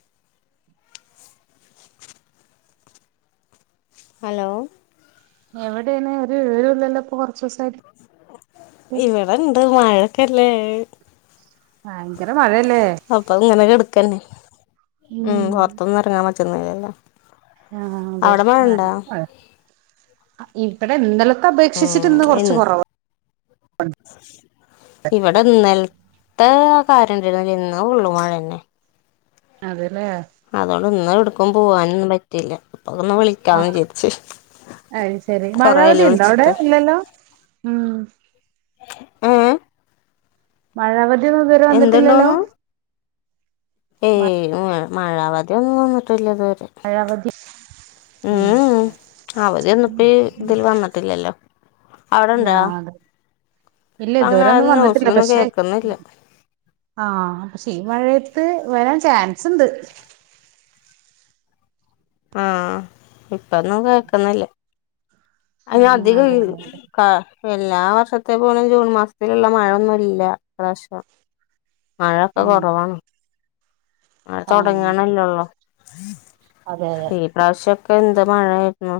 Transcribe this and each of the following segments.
[inaudible] Hello എവിടെയാണ് ഒരു വിവരവും ഇല്ലല്ലോ ഇപ്പോ ഇവിടെ ഇണ്ട് മഴയൊക്കെയല്ലേ ഭയങ്കര മഴയല്ലേ അപ്പങ്ങനെകെട്ക്കന്നെ ഉം പൊർത്തന്നും എറങ്ങാൻ പറ്റുന്നില്ലല്ലോ. ആഹ് അവിടെ മഴ ബെസ്റ്റ് ഇണ്ടാ [unintelligible] ഇവ്ടെ ഇന്നൽത്തെ അപേക്ഷിച്ചിട്ട് ഇന്ന് കൊർച്ച് കൊർവാണ്. [inaudible] ഇവിടെ ഇന്നൽത്തെ കാര്യംണ്ടായിരുന്നു ഇന്നു ഫുള്ളു മഴന്നെ. അതെലെ അതോണ്ട് ഇന്നും എവിട്ക്കും പോവാനൊന്നും പറ്റില്ല ഇപ്പൊന്ന് വിള് ആ അഹ് ശെരി മഴാവധി കൊറേയായില്ലേ ഉണ്ടോ അവിടെ വിളിച്ചിട്ട് ഇല്ലല്ലോ ഉം. ഏഹ് മഴവധിയൊന്നും ഇതുവരെ വന്നിട്ടില്ലല്ലോ? എന്തുണ്ടോന്ന് ഏയ് മഴവദ്യോന്നും തന്നിട്ടില്ല ഇതുവരെ മഴവധി. ഉം ഉംഅവദ്യൊന്നുപ്പ ഈ ഇതിൽ വന്നിട്ടില്ലല്ലോ. അവിടെണ്ടാ ആഹ് അതെ ഇല്ല അ അങ്ങനെ ഇതുവരെ ആ ഒന്നും വന്നിട്ടില്ല ന്യൂസിലൊന്നും പക്ഷെ കേക്കന്നില്ല. ആഹ് പക്ഷെ ഈ മഴയത്ത് വരാൻ ചാൻസുണ്ട് ആഹ് ഇപ്പന്നും കേക്കുന്നില്ല അയ്ൻ ഉം അധികം അതെ ഈ അതെ അതെ ക എല്ലാ വർഷത്തെ പോലും ജൂൺ മാസത്തിലുള്ള മഴൊന്നുല്ല ഇപ്രാവ്ശ്യം മഴൊക്കെ ഉം കൊറവാണ്. മഴ ആഹ് തൊടങ്ങണലൊള്ളു. അതെ ഇപ്രാവ്ശ്യൊക്കെ എന്ത് മഴായിരുന്നു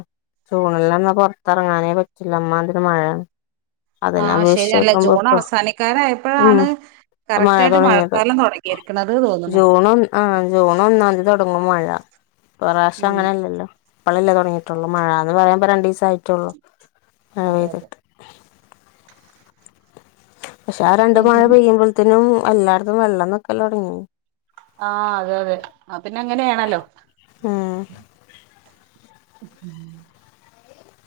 ജൂണിലൊന്നും പൊർത്തെർങ്ങാനേ പറ്റില്ല അമ്മാതിരി മഴ അതന്നെ ആഹ് ശരി അപേക്ഷിച്ചു അല്ല ജൂൺ നോക്കുമ്പോപ്പം ഉം അവസാനിക്കാനായപ്പോഴാണ് ഇപ്പ മഴ കറക്റ്റ് ആയിട്ട് തൊടങ്ങിയത് മഴക്കാലം തുടങ്ങിയിരിക്കണത് തോന്നുന്നു ജൂണും. ആഹ് ജൂൺ ഒന്നാംതീ തൊടങ്ങും മഴ ഇപ്രാവ്ശ്യം ഉം അങ്ങനെയല്ലല്ലോ ഇപ്പഴല്ലേ തൊടങ്ങീട്ടുള്ളു മഴാന്ന് പറയുമ്പോ രണ്ടീസം ആയിട്ടേള്ളൂ. അതെ അതെ. പക്ഷെ ആ രണ്ട് പിന്നെ മഴ പെയ്യുമ്പോള്ത്തിനും എല്ലായിടത്തും വെള്ളം നിക്കലൊട്ങ്ങി. ആഹ് അതെ അതെ അഹ് പിന്നെ അങ്ങനെയാണല്ലോ. ഉം [inaudible]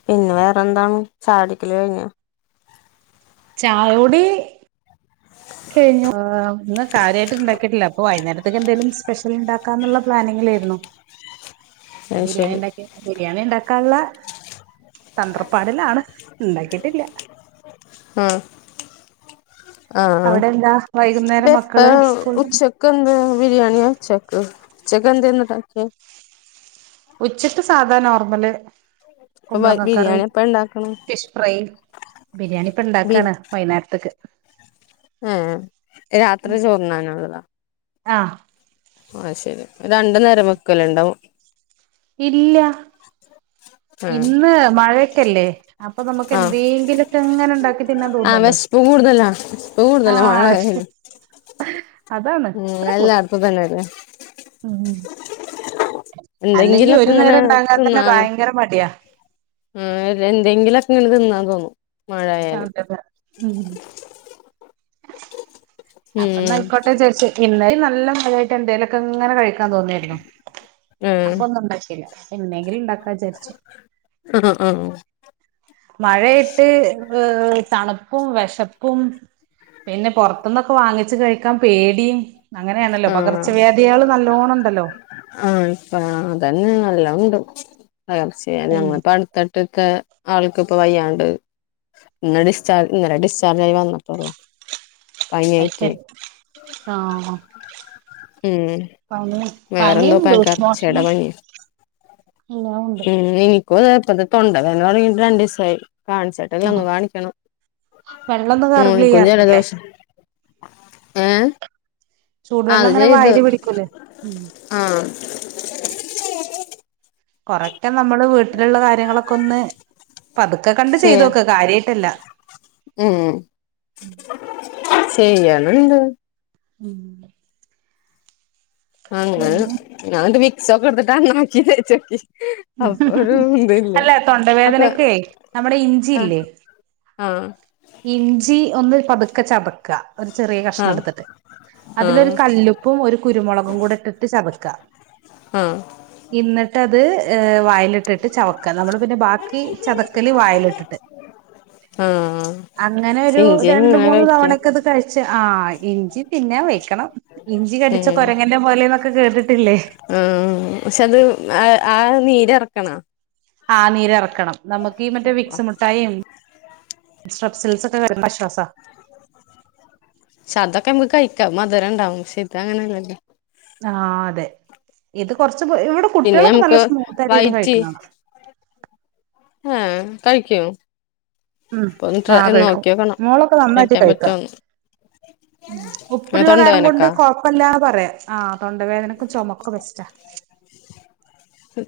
പിന്നെ വേറെന്താണ് ചായുടിക്കല് കഴിഞ്ഞാ. ചായൊടി കൈഞ്ഞു ഇന്ന് കാര്യാട്ട്ണ്ടാക്കിട്ടില്ല അപ്പ വൈന്നേരത്തേക്ക് എന്തേലും സ്പെഷ്യൽ ഇണ്ടാ ക്കാന്നുള്ള പ്ലാനിങ്ങിലേര്ന്നു അപ്പ അത് ശരി ബിരിയാണിണ്ടാ ഉംബിരിയാണി ഇണ്ടാക്കാനുള്ള തന്ത്രപ്പാടിലാണ് ഇണ്ടാക്കിട്ടില്ല. ആഹ് ആഹാ അവിടെ എന്താ വൈകുന്നേരം മക്കള് സ്കൂൾ [unintelligible] ഉച്ച. ക്കെന്താ ബിരിയാണിയ ചക്ക് ഉച്ചക്കെന്താണ്ടാക്കി. ഉച്ചക്ക് സാധാ നോർമല് ഇപ്പൊ കുമ്പളങ്ങ കറി, ബിരിയാണി എപ്പ ഉണ്ടാക്കണെ ഫിഷ് ഫ്രൈ, ബിരിയാണി ബി ഇപ്പൊണ്ടാക്കാണ്. വൈന്നാരത്ത്ക്ക്. ഏഹ് രാത്രി ചോർന്നാനുള്ളതോ. ആഹ്. അഹ് ശെരി രണ്ട് നേരം വെക്കല്ണ്ടാവും. ഇല്ല്യ [inaudible] ഇന്ന് മഴയൊക്കല്ലേ അപ്പൊ നമുക്ക് ആഹ് എന്തേങ്കിലൊക്കെ ഇങ്ങനെ ഇണ്ടാക്കി തിന്നാ തോന്ന. ആഹ് വെഷ്പ് കൂടുതലാ വെഷ്പ് കൂടുതലാ വിശ മഴയാതോണ്ട്. അതാണ്. നല്ല അത്രേള്ളൂ അട്പ്പ്തന്നെ വേ ഉം അല്ലെങ്കി എന്തെങ്കിലൊക്കെ ഒരു ഇങ്ങനെ നേരം ഇണ്ടാക്കാ തന്നെ ഭയങ്കര മടിയാ. ഉം ഇതെന്തെങ്കിലൊക്കെങ്ങ് തിന്നാൻ തോന്നു. [unintelligible] ഉം. ഉം അപ്പൊനയ്ക്കോട്ടെ വിചരിച്ച് ഇന്നലയുനല്ല മഴയായിട്ടെന്തേലൊക്കെ ഇങ്ങനെ കഴിക്കാതോന്നരുന്നു ആഹ് അപ്പൊന്നു ഉണ്ടാക്കില്ല. ഇന്നെങ്കിലു ഇണ്ടാക്കാ വിചാരിച്ചു [unintelligible] മഴേയിട്ട് ഏഹ് തണുപ്പും വെശപ്പും പിന്നെ പൊർത്തുന്നൊക്കെ വാങ്ങിച്ച് കഴിക്കാൻ പേടിം അങ്ങനെയാണല്ലോ, ആഹ് ആഹ് പകർച്ചവ്യാധിയള് നല്ലോണണ്ടല്ലോ. ആഹ് ഇപ്പ അതന്നെ നല്ലോംണ്ട് പകർച്ചവ്യാധി ഉം ഞങ്ങൾപ്പോ അടുത്തട് ട്ടക്കൊ ആൾക്കിപ്പോ വയ്യാണ്ട് ഇന്ന് ഡിസ്ചാർജ് ഇന്നലെ ഡിസ്ചാർജായി വന്ന്ട്ടൊള്ളൂ അയ്ശെരി ആഹ് ഉം പനി വേറെന്തോ പനിം പകർച്ചേടെ ലൂസ്മോശനും ഇന്നെനിക്കുതേ ഇപ്പതാ തൊണ്ടവേദന തൊടങ്ങിട്ട് രണ്ടിസായി. കാണിച്ച ട്ട്‌ല്ലെന്ന് ആഹ് കാണിക്കണം വെള്ളൊന്നും ഗർഗിൾ മോനിക്കും ചെയ്യാറില്ലേ ജലദോഷം ഏഹ് അത് ചൂടുവെള്ളങ്ങനെ ചെയ്തു വായില് പിടിക്കൂലേ, ഉം ആഹ് കൊറക്കെ നമ്മള് വീട്ടില്ള്ള കാര്യങ്ങളൊക്കെ ഒന്ന് പതുക്കെ കണ്ട് ശരി ചെയ്തുനോക്ക്, കാര്യയിട്ടല്ല. ഉം, ചെയ്യണ്‌ണ്ട് [unintelligible] അങ്ങനെ പിന്നെ ഞാൻൻട്ട് വിക്സൊക്കെ എടുത്ത് തലമ്മലാക്കി തേച്ചോക്കി അപ്പൊരു ഇതുല്ല അല്ല അപ്പൊ തൊണ്ടവേദനക്കെ നമ്മുടെ ആഹ് ഇഞ്ചിയില്ലേ ആഹ് ഇഞ്ചി ഒന്ന് പതുക്കെ ചതക്ക, ഒരു ചെറിയ ആഹ് കഷ്ണടുത്തിട്ട് ആഹ് അതിലൊരു കല്ലു പ്പും ഒരുകുരുമൊളകും കൂടെ ഇട്ടിട്ട് ചതക്ക ആഹ് ഇന്നട്ട് അത് ഏഹ് വായലിട്ടിട്ട് ചവക്ക. നമ്മള് പിന്നെ ബാക്കി ചതക്കല് വായലിട്ടിട്ട് ആഹ് അങ്ങനൊരു ഇഞ്ചി ഇങ്ങനെ രണ്ടുമൂന്ന് കഴിക്ക തവണക്കെത് കഴിച്ചാ ആഹ് ഇഞ്ചി തിന്നാവെക്കണം. ഇഞ്ചി കടിച്ച ഉം കൊരങ്ങൻ്റെ പോലെന്നൊക്ക കേട്ടിട്ടില്ലേ ആഹ് ശെത് ആ ആ നീരെറക്കണാ? ആ നീരറക്കണം. നമുക്ക് ഈ മറ്റേ വിക്സ് മുട്ടായു സ്ട്രപ്സിൽസ് ഒക്കെ വരുന്ന ആശ്വാസ ക്ഷെ അതൊക്കെ നമ്മക്ക് കഴിക്കാ മധുരണ്ടാവും. ക്ഷെ ഇത് അങ്ങനെല്ലല്ലോ ആഹ് അതെ ഇത് കൊർച്ച് ബു ഇവിടെ പിന്നെ കുട്ട്യേളൊക്കെ നല്ല നമുക്ക് സ്മൂത്തായിട്ട് ഇര്ന്ന് കഴിക്ക്ണാണ. ഏഹ്, കഴിക്കോ? ഉം അപ്പൊ ഒന്ന് ട്ര ആ കഴിക്കും നോക്കിയോക്കണം മോളൊക്കെ നന്നായിട്ട് കഴിക്കാൻ കഴിക്കാ പറ്റോന്ന് ഉപ്പുള്ള കാരം കൊണ്ട് തൊണ്ടവേനക്കാ കൊഴ പ്പല്ലാന്ന് പറയാ, ആഹ് തൊണ്ടവേദനക്കു ചൊമക്കൊക്കെ ബെസ്റ്റാ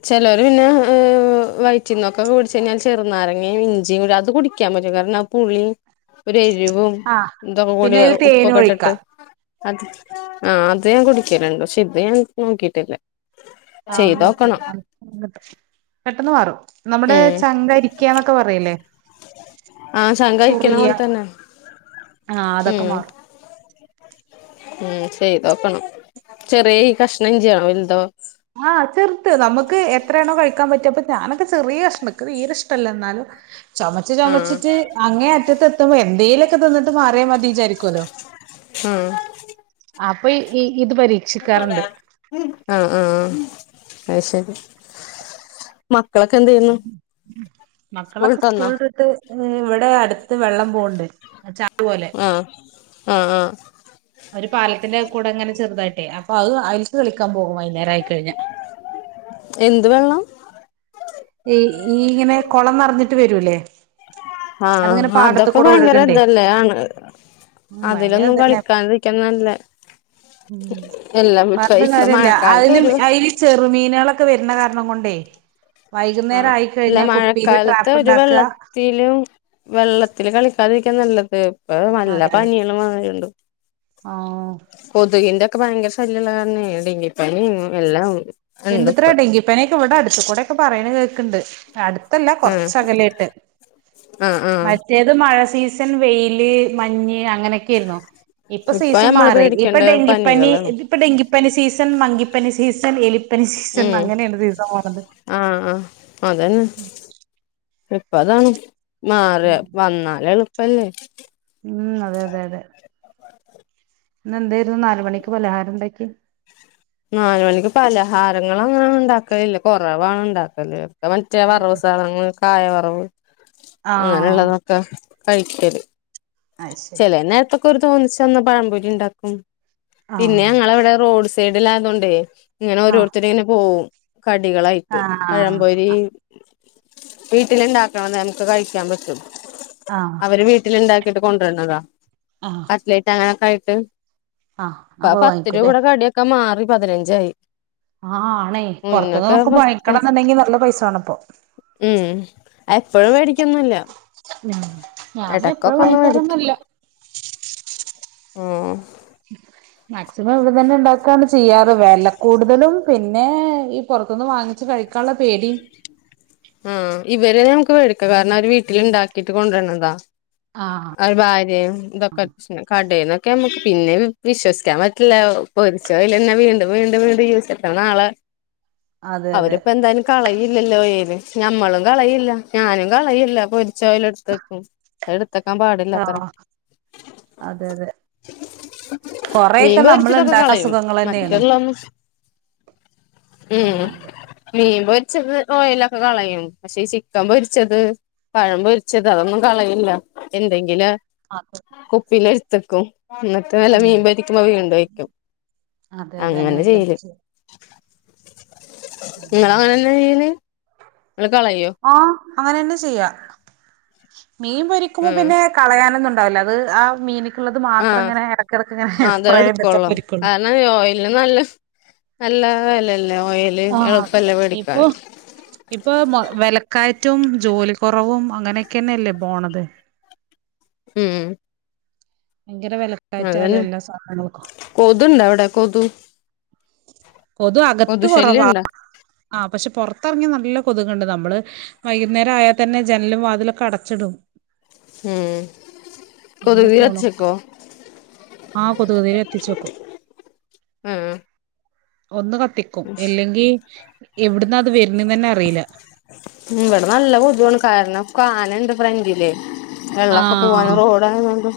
ചെലോര്‌ പിന്നെ ഏഹ് വ് വൈറ്റിന്നൊകൊക്കെ പിടിച്ചു കയിഞ്ഞാല് ചെറുനാരങ്ങിം ഇഞ്ചിയും കൂടി അത് കുടിക്കാൻ പറ്റും. കാരണ പുളും ഒരു എരിവും ആഹ് ഇതൊക്കെ കൂടി പിന്നെ അതിൽ തേനും ഉപ്പൊക്കെട്ടിട്ട് ഒഴിക്കാം അത് ആ അത് ഞാൻ കുടിക്കലുണ്ട്. പശെ ഇത് ഞാൻ നോക്കിട്ടില്ലാ ആഹ് ഒന്ന് നോക്ക് [unintelligible] പെട്ടെന്ന് മാറും. നമ്മടെ ഉം ചങ്കരി ക്കന്നൊക്കെ പറയില്ലേ ആഹ് ചങ്കരിക്കണ ചൊറിയ പോലെ തന്നെ. ആഹ് അതൊക്കെ ഉം മാറും ഉം ചെയ്തോക്കണം, ചെറിയ ഈ കഷ്ണം ഇഞ്ചിയോ വെൽതോ? ആഹ് ചെർത് നമ്മക്ക് എത്രയാണോ കഴിക്കാൻ പറ്റ, അപ്പൊ ഞാനൊക്കെ ചെറിയഷ്ണ ൻക്ക് തീരെഷ്ടല്ല. ന്നാലു ചൊമച്ച് ആഹ് ചൊമച്ചിറ്റ് അങ്ങേ അറ്റത്തെത്തുമ്പോ എന്തെലു ഉം അപ്പോ ഈ ഇത് പരി [unintelligible] ആഹ് ആ അയ് ശരി മക്കളൊക്കെ എന്ത് ചെയ്യുന്നു? മക്കളൊക്കെ സ്കൂളിട്ട് വന്നോ സ്കൂളില്ഇട്ട് ഇവിടെ അടുത്ത് വെള്ളം പോകണ്ട് ചാല് പോലെ ആഹ്ആ ആ.. ഒരു പാലത്തിന്റെ കൂടെ അങ്ങനെ ചെറുതായിട്ടേ അപ്പൊ അത് അലി കളിക്കാൻ പോകും വൈകുന്നര ആയിക്കഴിഞ്ഞ.. എന്ത് വെള്ളം? ഈ ഇങ്ങനെ കൊള്ളംനറഞ്ഞിട്ട് വരൂല്ലേ? ആഹ് അതൊക്കെ ഭയങ്കര ഒഴുകണ്ടേ ഇതല്ലേ ആണ് ഉം ഭയങ്കര അതിലൊന്നും ഇതന്നെ കളിക്കാൻരിക്കൻ നല്ലേ.. ഉം പറഞ്ഞിട്ട് ഇപ്പ കാര്യാല്ല മഴക്കാലത്ത് അയല് ഒരു അയല് ചെറുമീനുകളൊക്കെ വരുന്ന കാരണം കൊണ്ടേ വൈകുന്നേരം ആഹ് അല്ല ആയിക്കഴിഞ്ഞാ കുപ്പിയില് മഴക്കാലത്ത് ട്രാപ്പ് ഒരു ഉണ്ടാക്ക വെള്ള ത്തിലും വെള്ളത്തില് കളിക്കാതിരിക്കാൻ നല്ലത്. ഇപ്പോ നല്ല അതെ അതെ പനി ഇള്ള [unintelligible] മതിയുണ്ട് ആഹ് കൊതകിന്റെ ഒക്കെ ഭയങ്കര ശല്യമള്ള കാരണേ ഡെങ്കിപ്പനി എല്ലാം ഉണ്ട്പ്പോ ഇപ്പനെയൊക്കെ ഇവിടെ അടുത്ത കൂടെയൊക്കെ പറയണ കേൾക്കുണ്ട് അടുത്തല്ല ആഹ് കൊറച്ചകലായിട്ട് ആഹ് മറ്റ് ആഹ് മറ്റേത് മഴ സീസൺ വെയില് മഞ്ഞ് അങ്ങനെക്കെ ക്കെര്ന്നു ഇപ്പ ഇപ്പോസീസൺ നമ്മള് മാറി ഇപ്പൊ പേടിക്കേണ്ട ഡെങ്കിപ്പനി പനികളാണ് ഇത് ഇപ്പൊ ഡെങ്കിപ്പനി സീസൺ മങ്കിപ്പനി സീസൺ എലിപ്പനി സീസൺ അങ്ങനെയാണ് സീസൺ പൊന്നത്. ആഹാ ആ അതന്നെ ഇപ്പ അതാണ്. മാറാ വന്നാല് എളുപ്പല്ലേ? ഉം അതെ അതെ അതെ ഇന്ന് എന്തായിരുന്നു നാല് മണിക്ക് പലഹാരം ഇണ്ടാക്ക്യേ.. നാല് മണിക്ക് പലഹാരങ്ങള അങ്ങനെ ഉണ്ടാക്കലില്ല കൊറവാണ് ഇണ്ടാക്കല് ഒക്കെ മറ്റേ വറവ് സാധങ്ങ കായവറവ് ആഹ് അങ്ങനെയുള്ളതൊക്കെ കഴിക്കല് അത് ശരി. ചെചല നേരത്തൊക്കെ ഒരു തോന്നിച്ചന്ന പഴംപൊരി ഉണ്ടാക്കും പിന്നെ ആഹ് ഞങ്ങവിടെ റോഡ്സ് സൈഡില ആതൊണ്ടേ ഇങ്ങനെ ആഹ് ഓരോരുത്തരിങ്ങനെ പോവും കടികൾ ആയിട്ട് ആഹ് പഴംപൊരി വീട്ടിലുണ്ടാക്കണ നേരത്ത് കഴിക്കാൻ പറ്റും ആഹ് അവര് വീട്ടിലുണ്ടാക്കി ഇങ്ങോട്ട് കൊണ്ട് രണതാ.. ആഹ്. കട്ട്ലെറ്റ് അങ്ങനൊക്കെ ആയിട്ട് ആഹ് അപ്പൊ പത്ത് രൂപ വാങ്ങിക്കൂല്ലേ കൂടെ കടിയൊക്കെ മാറി പതിനഞ്ചായി ആഹ് ആണെ പൊറത്തു നിന്ന് മുന്നൊക്കെ നോക്ക പത്ത് പണിക്കടന്നുണ്ടെങ്കി നല്ല പൈസ വേണിപ്പൊ ഉം എപ്പഴും മേടിക്കൊന്നില്ല. ഉം ഞാന് ഒക്ക ഫുള്ള് മേടിക്ക് ഉം. മാക്സിമം ഇവിടെ തന്നെ ഉണ്ടാക്കുകയാണ് ചെയ്യാറ് വെല കൂടുതലും പിന്നെ ഈ പുറത്തുനിന്ന് വാങ്ങിച്ച് കഴിക്ക ത്തള പേടിം. ഉം. ഇവരെ നമുക്ക് മേടിക്കാം കാരണം അവര് വീട്ടിൽ ഇണ്ടാക്കിട്ട് കൊണ്ടുവരണതാ ആഹ് അയ് ഭാര്യയും ഇതക്കെ ക്ഷ കടയിൽന്നൊക്കെ നമുക്ക് പിന്നെ വിശ്വസിക്കാൻ പറ്റില്ല പൊരിച്ചയൽ തെന്ന വീണ്ടും വീണ്ടും വീണ്ടും യുസ പ്പം നാളെ അതെ അതെ അവരിപ്പോ എന്തായാലും കളയില്ലല്ലോ ഞമ്മളും കളയില്ല ഞാനും കളയില്ല പൈ ചോയ്ലെടുത്തക്കും. ആഹ് അതെ അതെ. മീൻ കൊറെയൊക്കെ നമ്മള് പൊരിച്ചതൊക്കെ ഇണ്ടാക്കുന്ന കളയും അസുഖങ്ങൾ തന്നെയാണ്. മറ്റുള്ളൊന്നും ഉം എമ്മാണ്ട് മീൻ പൊരിച്ചത് ഓയിലൊക്കെ കളയും പക്ഷേ ചിക്കൻ പൊരിച്ചത്. പഴംമ്പൊരിച്ചത് അതൊന്നും കളയില്ല എന്തെങ്കിലും അതെ കുപ്പില് എടുത്തക്കും ട്ട് വല്ല ഉം മീൻ പൊരിക്കുമ്പോ വീണ്ടും ഒയ്ക്കും അതെ അതെ അങ്ങനെ തന്നെ ചെയ്യല് ചെയ്യ ങ്ങളും അങ്ങനെന്നാ ചെയ്യല് ങ്ങ കളയോ. ആഹ് അങ്ങനന്നെ ചെയ്യാ മീൻ പൊരിക്കുമ്പോ ഉം പിന്നെ കളയാനൊന്നും ഉണ്ടാവില്ല അത് ആഹ് മീന ക്കുള്ളത് മാത്രം ആഹ് ഇങ്ങനെ എടക്കെടക്ക് ഇങ്ങനെ അതെ സ്പ്രേ ചെയ്തിട്ട് എടുക്കുള്ളൂ പൊരികൊള്ളൂ കാരണം ഓയിലിന് നല്ല നല്ല വെലല്ലേ ഓയില് ആഹ് അതെ എളുപ്പല്ല വേടിക്കാൻ ഇപ്പൊ ഇപ്പൊ വെലക്കയറ്റും ജോലി കുറവും അങ്ങനെയൊക്കെന്നെല്ലേ പോണത് ഉം ഭയങ്കര വിലക്കയറ്റാലോ എല്ലാ സാധനങ്ങൾക്കും കൊതുണ്ട അവടെ കൊതു കൊതു അകത്ത് കൊറവാ ആഹ് പക്ഷെ പുറത്തിറങ്ങിയ നല്ല കൊതക്ണ്ട് നമ്മള് വൈകുന്നേരം ആയാ തന്നെ ജനലും വാതിലൊക്കെ അടച്ചിടും ഉം അങ്ങനെ കൊതുക് പോണം ക്ക കടിച്ചേക്കോ ആഹ് കൊതുകുതിരി ക കത്തിച്ചോക്കും ആഹ് ഒന്ന് കത്തിക്കും അല്ലെങ്കി എവിടന്ന അത് വരുന്നന്ന് തന്നെ അറിയില്ല ഉം ഇവിടെ നല്ല കൊതു ആണ് കാരണം കാനണ്ട് ഫ്രണ്ടിലെ ആ വെള്ളൊക്കെ പോവാന് റോഡായോണ്ട്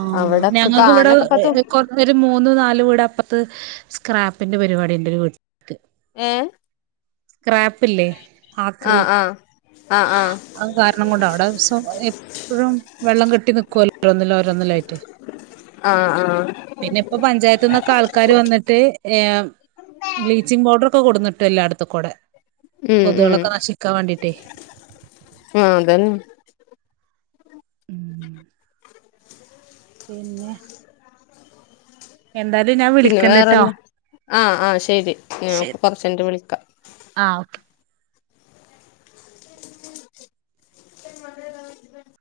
ആഹ് ഞങ്ങക്ക് ഇവിടെ കൊ ഒരു മൂന്നു നാല് വീട് അപ്പറത്ത് സ്ക്രാപ്പിന്റെ പരിപാടി ണ്ട് ഒരു വീട്ടി [unintelligible] ഏ സ്ക്രാപ്പില്ലേ ആക്രി ആഹ് ആഹ് ആഹ് ആഹ് അത് കാരണം കൊണ്ട അവിടെ ദിവസം എപ്പോഴും വെള്ളം കെട്ടി നക്കുവല്ലോ റൊന്നില ഒരൊന്നിലയിട്ട ആഹ് ആഹ് പിന്നെ ഇപ്പ പഞ്ചായത്ത്ന്നൊക്കെ ആൾക്കാര് വന്നിട്ട് ഏഹ് ബ്ലീച്ചിങ് പൗഡർ ഒക്കെ കൊടുന്നിട്ട് എല്ലാടത്തും കൂടെ ഉം ഉം കൊതുകളൊക്കെ നശിക്കാൻ വേണ്ടീട്ടേ ആഹ് അതന്നെ പിന്നെ എന്തായാലും ഞാൻ പിന്നെ വേറെ വിളിക്കണ്ട്ട്ടോ എന്താ ആഹ് ആഹ് ശെരി ഞാൻ കൊറച്ചഴിഞ്ഞിട്ട് വിളിക്കാം ആഹ് ഓകെ [inaudible]